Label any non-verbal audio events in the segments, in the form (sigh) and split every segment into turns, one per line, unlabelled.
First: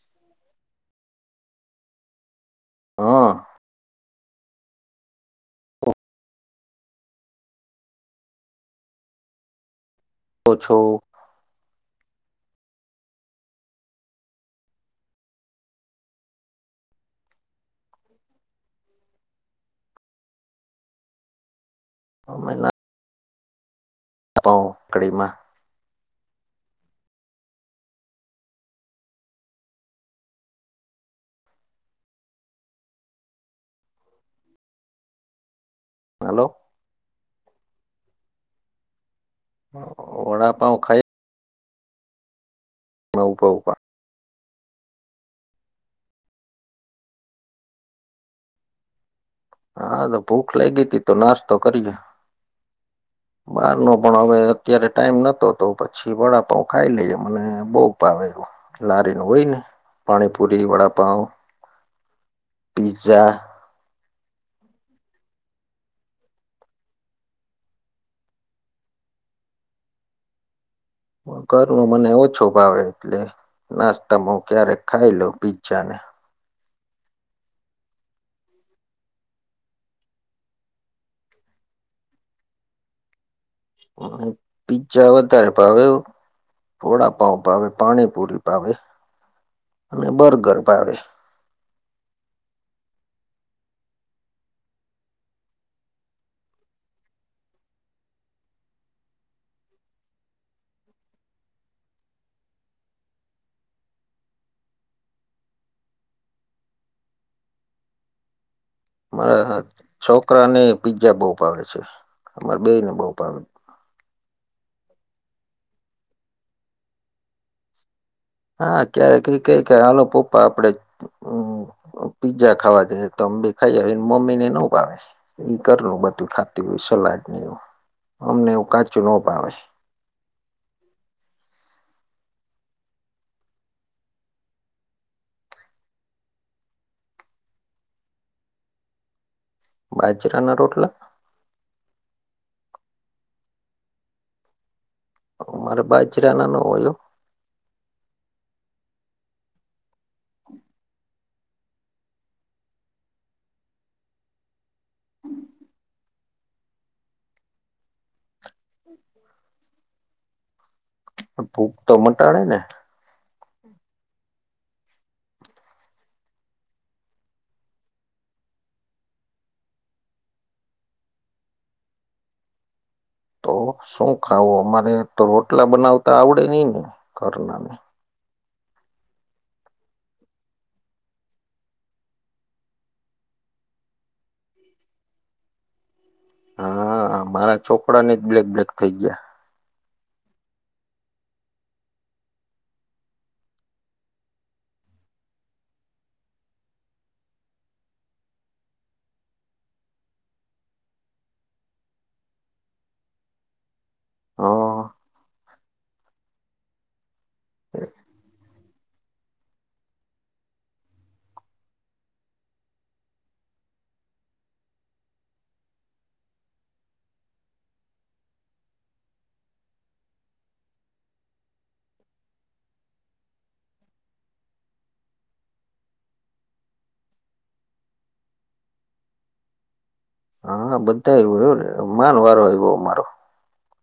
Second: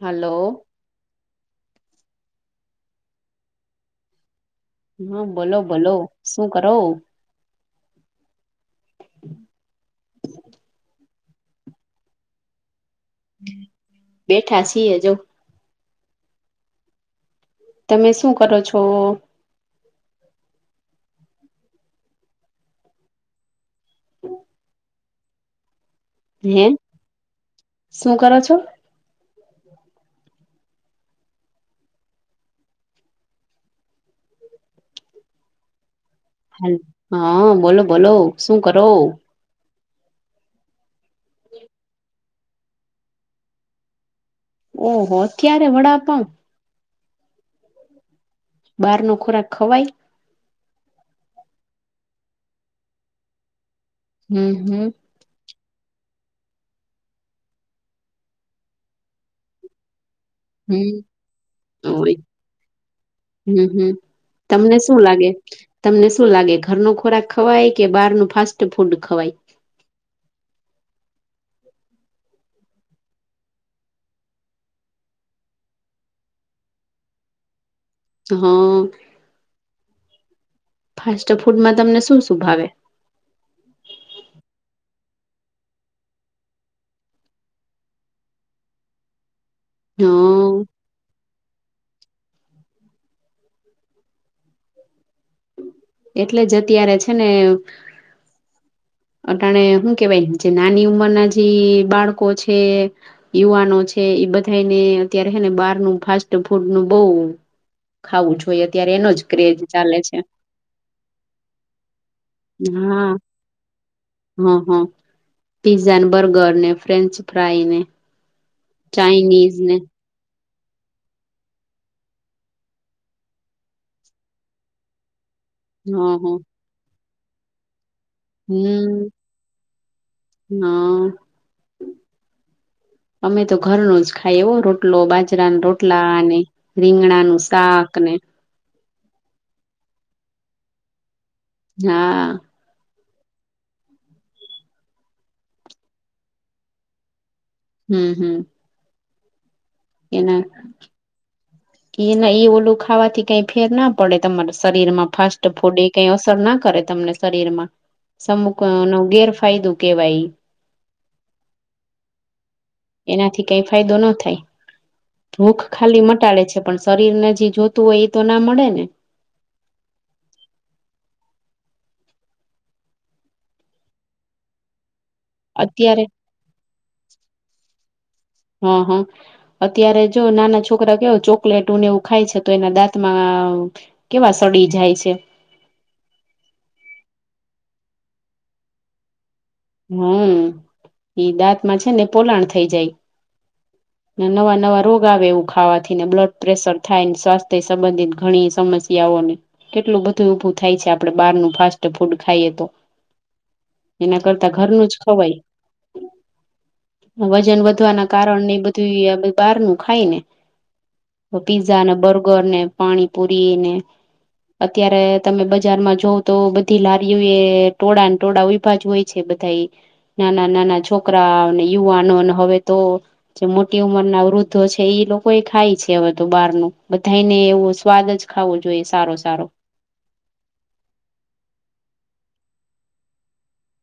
હાલો.
હ.
હ બોલો બોલો શું કરો?
તો છો
બેઠા છીએ જો તમે શું કરો છો?
અમે ના (inaudible)
(unintelligible) શું કરો છો?
હાલો.
હા બોલો બોલો શું કરો?
વડા પાઉ ખાય (inaudible)
ઓહો અત્યારે વડાપવ (inaudible) બારનો ખોરાક ખવાય
હા તો ભૂખ લાયગી તી તો નાશતો કરીએ બારનો પણ હવે
હમ હમ
અત્યારે ટાઈમ નતો તો પ છી વડાપઉ ખાઈ લઈએ મને બઉ પાવે એવું લારીનું હોય ને પાણીપૂરી,
હમ
વડાપાવ
(inaudible)
પીઝ્ઝા.
હમ હમ તમને શું લાગે? તમને શું લાગે ઘરનો ખોરાક ખવાય કે બહારનું ફાસ્ટ ફૂડ ખવાય?
ધર નો મને ઓછો ભાવે એટલે નાસ્તામાં ક્યારેક ખાઈ લઉ પીઝઝાને
હ. ફાસ્ટ ફૂડમાં તમને શું શું ભાવે?
પીજ્જા વધારે ભાવે વડાપાવ ભાવે, પાણીપુરી ભાવે
હ
અને બરગર ભાવે
એટલે જ અત્યારે છે, ને અટાણે હું કેવાય જે નાની ઉંમરના જી બાળકો છે. યુવાનો છે, ઈ બધાયને અત્યારે હે ને બહારનું ફાસ્ટ ફૂડ નું બો ખાવું જોઈએ
મારા હ
ચાલે છે
છોકરા ને પીજ્જા બો ભાવે છે, અમારે બેય ને બો
હા
ભાવે
હ હ, પિઝઝા ને બર્ગર ને ફ્રેન્ચ ફ્રાય ને
હા ક્યારે કઈ
ચાઇનીઝ
કઈક
ને
હાલો પપ્પા આપડે પીજ્જા ખાવા જ તો અમ બી ખાઈ આવે મમ્મી ને નવ ભાવે. એ
હ
કરલુ
હ
બધું ખાતી હોય સલાડ નેવું.
હમ હા અમે તો ઘરનો જ ખાઈ એવ રોટલો બાજરા રોટલા અને રીંગણા નું સાક ને
બાજરાના રોટલા
હા
અમારા બાજીરા ના ન હોય.
હમ્મ હમ્મ એના કે ઈના ઈ ઓલું ખાવાથી કઈ ફેર ના પડે તમારા શરીર માં ફાસ્ટ ફૂડ કઈ અસર ના કરે તમને શરીર માં. સમુક ન નો ગેરફાયદો કેવાય ઈ.
પન ભૂક તો મટાડે ને.
એનાથી કઈ ફાયદો ન થાય, ભૂખ ખાલી મટાડે છે. પણ શરીર ને જે જોતું હોય એ તો ના મળે ને.
તો શું ખાવું અમારે તો રોટલા
અત્યારે
બનાવતા આવડે નઈ ને ઘરના ને.
હા હા અત્યારે જો નાના છોકરા કેવો ચોકલેટ ઉને એવું ખાય છે તો એના દાંતમાં કેવા સડી જાય છે.
હા મારા છોકરા ને જ બ્લેક બ્લેક થઈ ગયા.
હમ્મ ઈ દાંતમાં છે ને પોલાણ થઈ જાય. ને નવા નવા રોગ આવે એવું ખાવાથીને બ્લડ પ્રેશર થાય, સ્વાસ્થ્ય સંબંધિત ઘણી સમસ્યાઓને કેટલું બધું ઊભું થાય છે, આપડે બહારનું ફાસ્ટ ફૂડ ખાઈએ તો. એના કરતા
હા
ઘરનું જ ખવાઈ. વજન વધવાના કારણ ને બધું ઈ બહાર નું ખાય ને. પીઝા ને, બર્ગર ને, પાણીપુરી ને. અત્યારે તમે બજારમાં જોવ તો બધી લારીઓ એ ટોળાને ટોળા ઊયભાજ હોય છે. બધાઈ નાના નાના છોકરા અને યુવાનો ને હવે તો જે મોટી ઉંમર ના વૃદ્ધો છે ઈ લોકો એ ખાય છે અવી તો બાર નું બધાયને એવું સ્વાદ જ ખાવું જોઈએ સારો સારો
હા બધા આવું એને માન વારો આવ્યો મારો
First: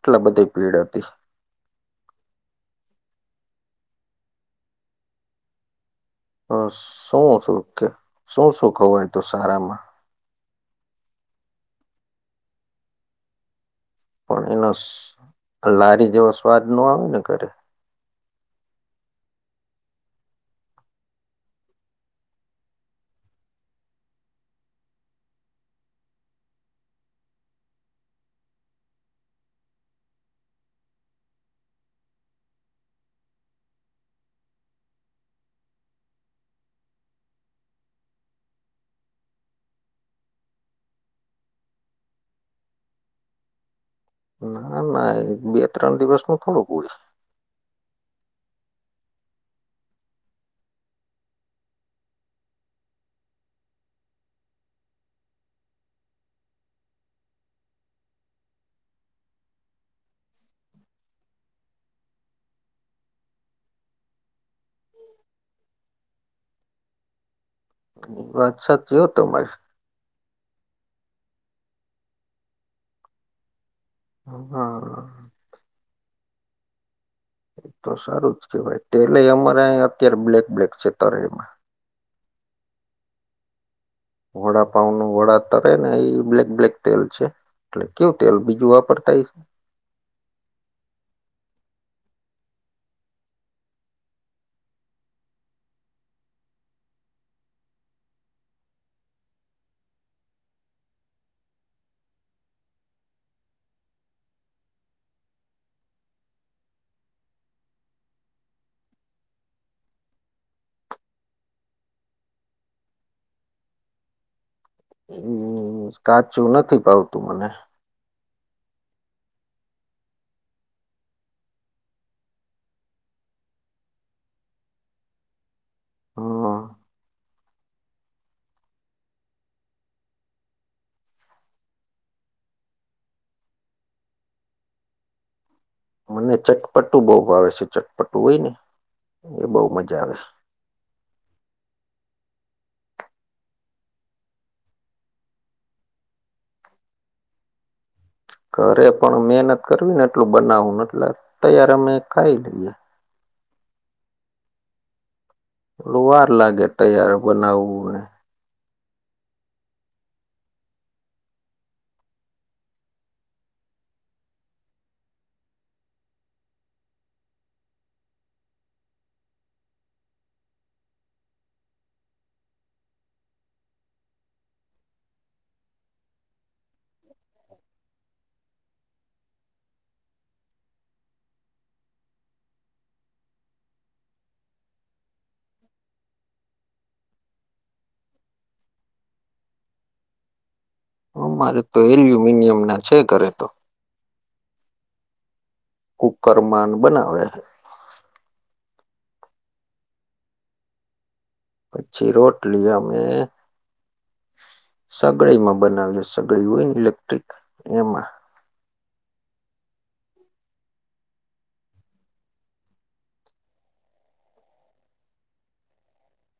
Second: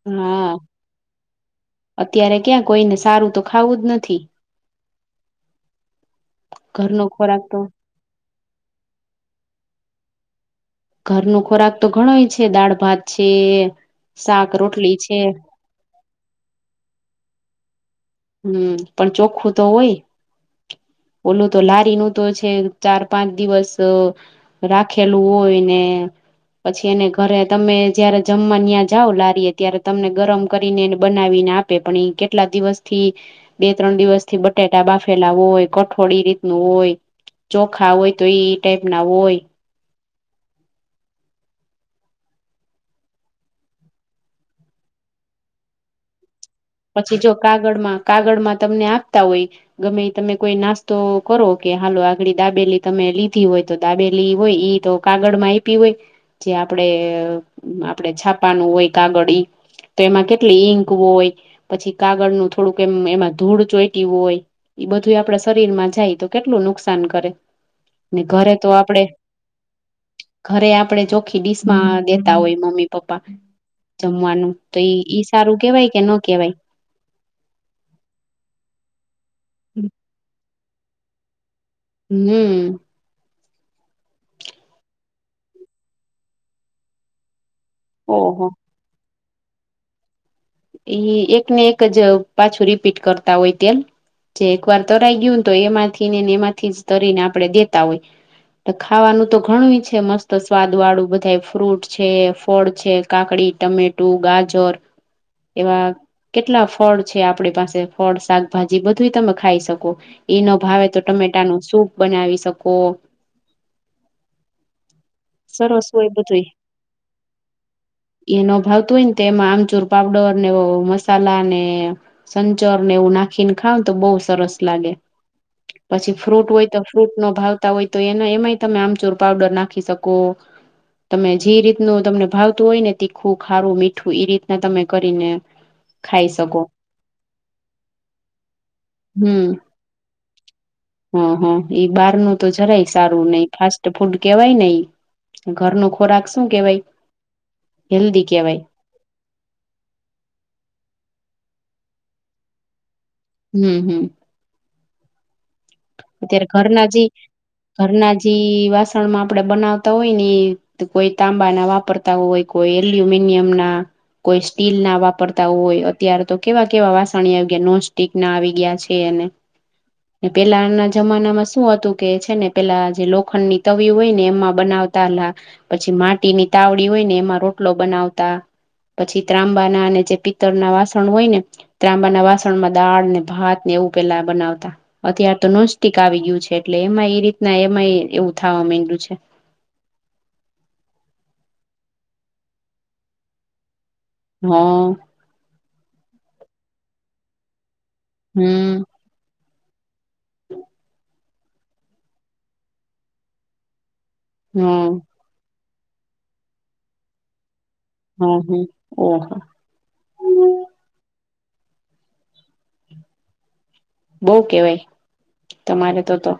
હા અત્યારે ક્યાં કોઈને સારું તો ખાવું જ નથી ઘરનો
શું
ખોરાક
શું
તો
કે શું શું ખવાય તો સારામાં
ઘર ન ખોરાક તો ઘણોય છે દાળ ભાત છે.
પણ
શાક
એનો
રોટલી છે
લારી જેવો સ્વાદ નો આવે ને કરે
હમ પણ ચોખ્ખું તો હોય ઓલું તો લારીનું તો છે ચાર પાંચ દિવસ રાખેલું હોય ને પછી એને ઘરે તમે જયારે જમવા ત્યાં જાાવ લારીએ ત્યારે તમને ગરમ કરીને એને બનાવીને આપ આપ પણ કેટલા દિવસ થી બે ત્રણ દિવસ થી બટેાટા બાફેલા હોય કઠોળી રીતનું હોય ચોખા હોય તો એ ટાઈપ ના હોય
ના ના બે ત્રણ દિવસ નું થોડું ગુળ
જો કાગળમાં કાગળ માં તમને આપતા હોય ગમે તમે કોઈ નાસ્તો કરો કે હાલો આગળ દાબેલી તમે લીધી હોય તો દાબેલી હોય ઈ તો કાગળ માં આપી હોય જે આપડે આપણેે છાપાનું હોય કાગળ એ તો એમાં કેટલી ઈંક હોય પછી કાગળનું થોડુંક એમ એમાં ધૂળ ચોઈટી હોય ઈ બધું આપડા શરીર માં જાય તો કેટલું નુકસાન કરે ને
એ
ઘરે
વાત
તો
સાચી
આપડે
હો તમારી
ઘરે આપડે ચોખ્ખી ડીશમાં દેતા હોય મમ્મી પપ્પા જમવાનું તો
હા
ઈ તારું કેવાય કે ન કેવાય
એ તો સારું જ કેવાય તેલે અમારે અત્યારે બ્લેક બ્લેક છે તરયમાં
હમ
વડા પાઉ નું વડા તરે ને એ બ્લેક બ્લેક તેલ છે એટલે કેવું તેલ
ઓહો
બીજું વાપરતા છે
ઈ એક ને એક જ પાછું રીપીટ કરતા હોય તેલ જે એકવાર તરાઈ ગયું ને તો એમાંથી ને ને એમાંથી જ તરીને આપડે દેતા હોય ખાવાનું તો ઘણું છે મસ્ત સ્વાદ વાળું બધા ફ્રૂટ છે ફળ છે કાકડી ટમેટુ ગાજર એવા કેટલા ફળ છે આપડી પાસે ફળ શાકભાજી બધું તમે ખાઈ શકો ઈ ન ભાવે તો ટમેટા નો સૂપ બનાવી શકો
હમ
સરસ
કાચું નથી ભાવતું મને
ઈ ન ભાવ તો હોય ને તે એમાં આમચૂર પાવડર ને મસાલા ને સંચોર ને એવું નાખી ને ખાવ તો બહુ સરસ લાગે પછી ફ્રૂટ
હમ
હોય તો ફ્રૂટ નો ભાવતા હોય તો એને એમાંય તમે આમચૂર પાવડર નાખી શકો તમે જે રીતનું તમને ભાવતું હોય ને તીખું ખારું મીઠું એ રીત ને તમે કરીને ખાઈ
મને
શકો
ચટપટુ બઉ ભાવે છે ચટપટુ હોય ને એ બઉ મજા આવે
હા હા ઈ બહાર નું તો જરાય સારું નઈ ફાસ્ટ ફૂડ કેવાય ને એ ઘર નો ખોરાક શું કેવાય હેલ્દી કેવાય
અરે પણ મહેનત કરવી ને એટલું બનાવવુંને એટલે તૈયાર અમે ખાઈ લઈએ
હમ હમ
થોડું વાર
અત્યારે
લાગે
ઘરના જે
તૈયાર બનાવવું ને
ઘરના જે વાસણ માં આપડે બનાવતા હોય ને કોઈ તાંબા ના વાપરતા હોય કોઈ એલ્યુમિનિયમ ના કોઈ સ્ટીલ ના વાપરતા હોય અત્યારે તો કેવા કેવા વાસણી આવી ગયા નોનસ્ટક ના આવી ગયા છે અને પેલાના જમાનામાં શું હતું કે છે ને પેલા જે લોખંડની તવી હોય ને એમાં બનાવતાલા પછી માટીની તાવડી હોય ને એમાં રોટલો બનાવતા પછી ત્રાંબા ના અને જે પિત્તળ ના વાસણ હોય ને ત્રાંબાના વાસણમાં દાળ ને ભાત ને એવું પેલા બનાવતા અત્યારે તો નોસ્ટિક આવી ગયું છે એટલે એમાં એ રીતના એમાંય એવું થવા માંડયું છે
હ મારે તો એલ્યુમિનિયમ ના છે ઘરે તો
હા
કુકર મા બનાવે
હમ
પછી રોટલી અમેં
હમ
સગડી માં બનાવી સગડી હોય ને ઇલેક્ટ્રિક એમાં
હા હા ઓહો બોવ કેવાય તમારે તો તો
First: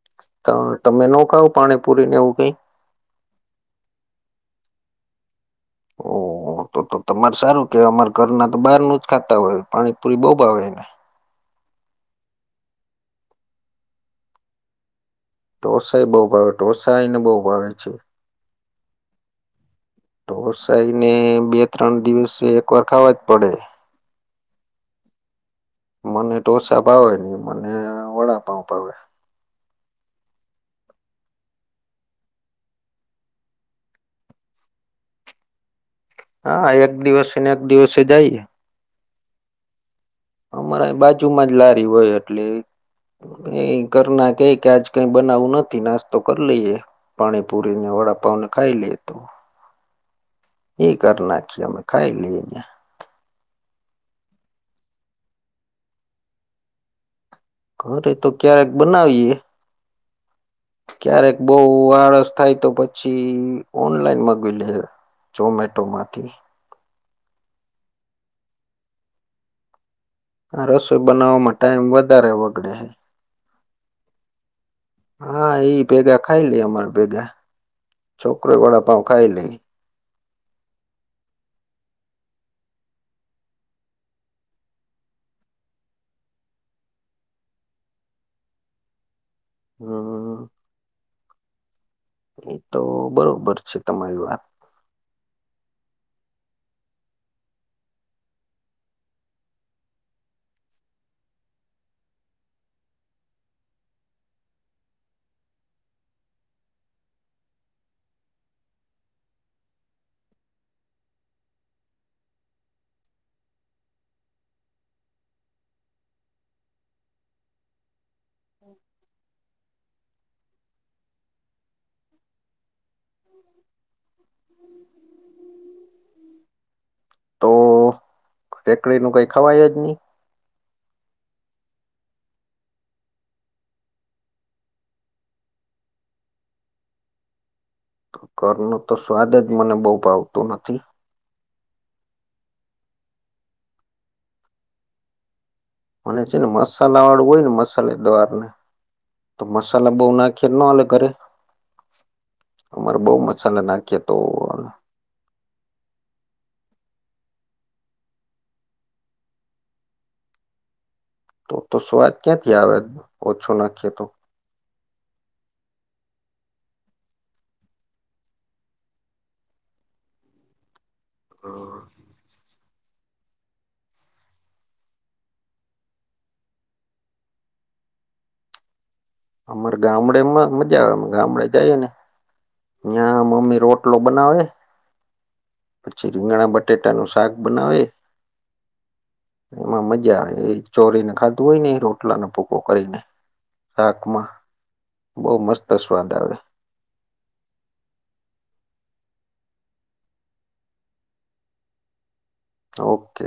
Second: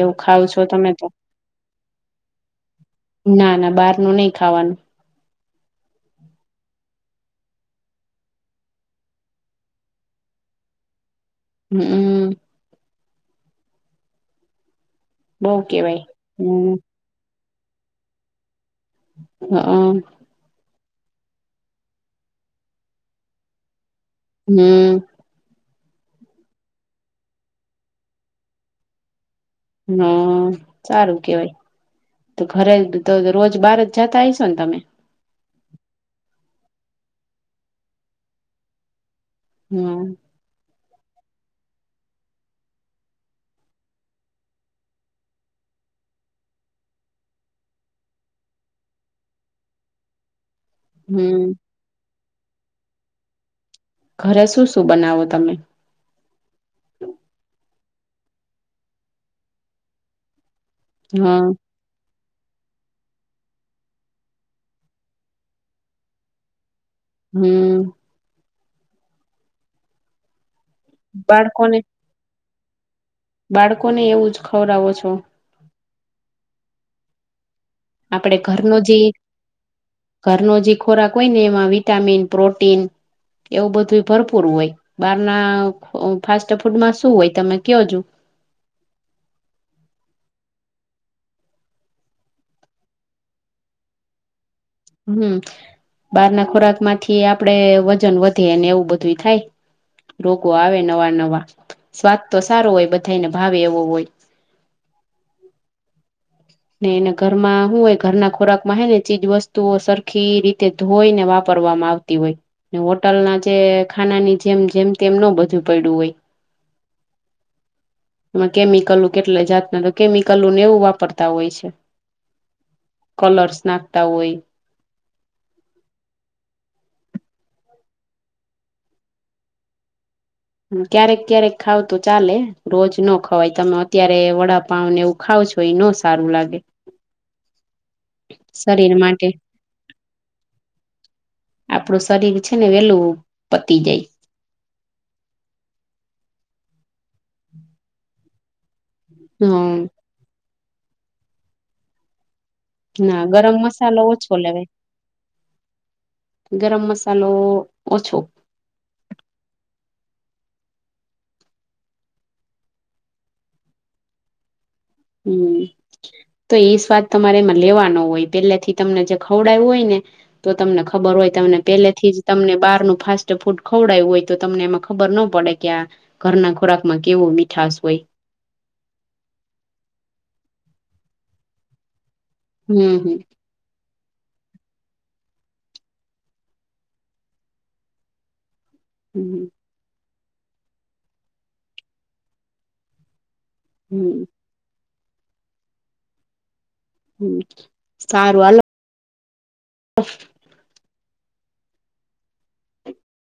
એવું ખાવ છો
તમે
તો
નખાવો પાણી પુરી ને એવું કઈ
ના ના બાર નું ની ખાવાનું
ઓ તો તો તો તમારે સારું કે અમાર ઘર ના તો બહાર નું જ ખાતા હોય પાણીપુરી બઉ ભાવે એને
હમ બઉ કેવાય
ઢોસા એ બઉ ભાવે
હમ
ઢોસા એને બઉ ભાવે છે
હા.
ઢોસા એને બે ત્રણ દિવસે એકવાર ખાવા જ પડે
હમ.
મને ઢોસા ભાવે મને વડાપાવ (unintelligible)
હ સારું કેવાય તો ઘરે તો રોજ બારજ જાતા હયશો ને તમે
હા એક દિવસેને એક દિવસે જઈએ
હમ.
અમારા બાજુમાં જ લારી હોય એટલે એ ઘરના કેય કે આજ કઈ બનાવવું નથી નાસ્તો કરી લઈએે પાણીપુરી ને વડાપાાવને ખાઈ લે તો એ ઘરનાજ
હમ
છે, અમે ખાઈ લઈએ
ઘરે શું શું બનાવો તમે
ઘરે તો ક્યારેક બનાવીએ ક્યારેક
હા
બો બો આળસ થાય તો પછી ઓનલાઈન મગવી લે ઝોમેટો માંથી
હમ.
આ રસોઈ બનાવવામાં
બાળકોને
ટાઈમ વધારે વગડે હે
બાળકોને એવું જ ખવરાવો છો
હા એઈ ભેગા ખાઈ લઈ અમાર ભેગા
આપડે
છોકરો
ઘરનો જે
વડાપાવ ખાઈ લઈ
ઘરનો જે ખોરાક હોય ને એમાં વિટામીન, પ્રોટીન એવું બધું ભરપૂર હોય બારના ફાસ્ટ ફૂડમાં શું હોય તમે કયો જો
હ. એ તો બરોબર છે, તમારી વાત
હમ. બહાર ના ખોરાક માંથી આપડે વજન વધે ને એવું બધુંય થાય રોગો આવે નવા નવા સ્વાદ તો સારો હોય બધાને ભાવે એવો હોય ને એને ઘરમાં હું હોય ઘરના ખોરાક માં હે ને ચીજ વસ્તુઓ સરખી રી તે ધોઈ ને વાપરવામાં આવતી હોય ને હોટલ ના જે ખાનાની જેમ જેમ તેમ ન બધું પયડું હોય
(inaudible)
માં કેમિકલું કેટલા જાતને તો કેમિકલું ને એવું વાપર તા હોય છે, કલર્સ નાખતા હોય
હ તો રેકડી ન કઈ ખવાય જ ની
ક્યારેક ક્યારેક ખાવ તો ચાલે રોજ ન ખવાય તમે અત્યારે વડાપાવ નેવું ખાવ છો એ ન સારું લાગે
ઘર નો
શરીર
તો
માટે
સ્વાદ જ મને બો ભાવતો નથી.
આપડું શરીર છે, ને વેલું પતી જાય
મને છે, ને મસાલા વાળું હોય ને મસાલે દ્વાર ને તો
હમ
મસાલા બો ના ખી ન આલે ઘરે અમારે બહુ
ના ગરમ
મસાલા નાખીએ
મસાલો
તો
ઓછો લેવાય ગરમ મસાલો ઓછો
તો તો સ્વાદ ક્યાંથી આવે ઓછું નાખીએ તો
હમ. તો એ સ્વાદ તમારે એમાં લેવાનો હોય પેલાથી તમને જે ખવડાયું હોય ને તો તમને ખબર હોય તમને પેલેથી જ તમને બારનુ ફાસ ટ ફૂડ ખવડાયું હોય તો તમને એમાં ખબર ન પડે કે આ ઘરના ખોરાકમાં કેવો મીઠશ હોય
અમારે ગામડેમાં મજા આવે ગામડે જઈએ ને
હમ હમ
ત્યાં મમ્મી રો ટલો બનાવે પછી રીંગણા બટેટાનું શાક બનાવે
હમ.
એમાં મજા આવે એ ચોરીને ખાધું હોય ને એ રોટલાનો ભૂકો કરીને.
હમ
શાકમાં બહુ મસ્ત સ્વાદ આવે.
હમ સારું (inaudible)
ઓકે.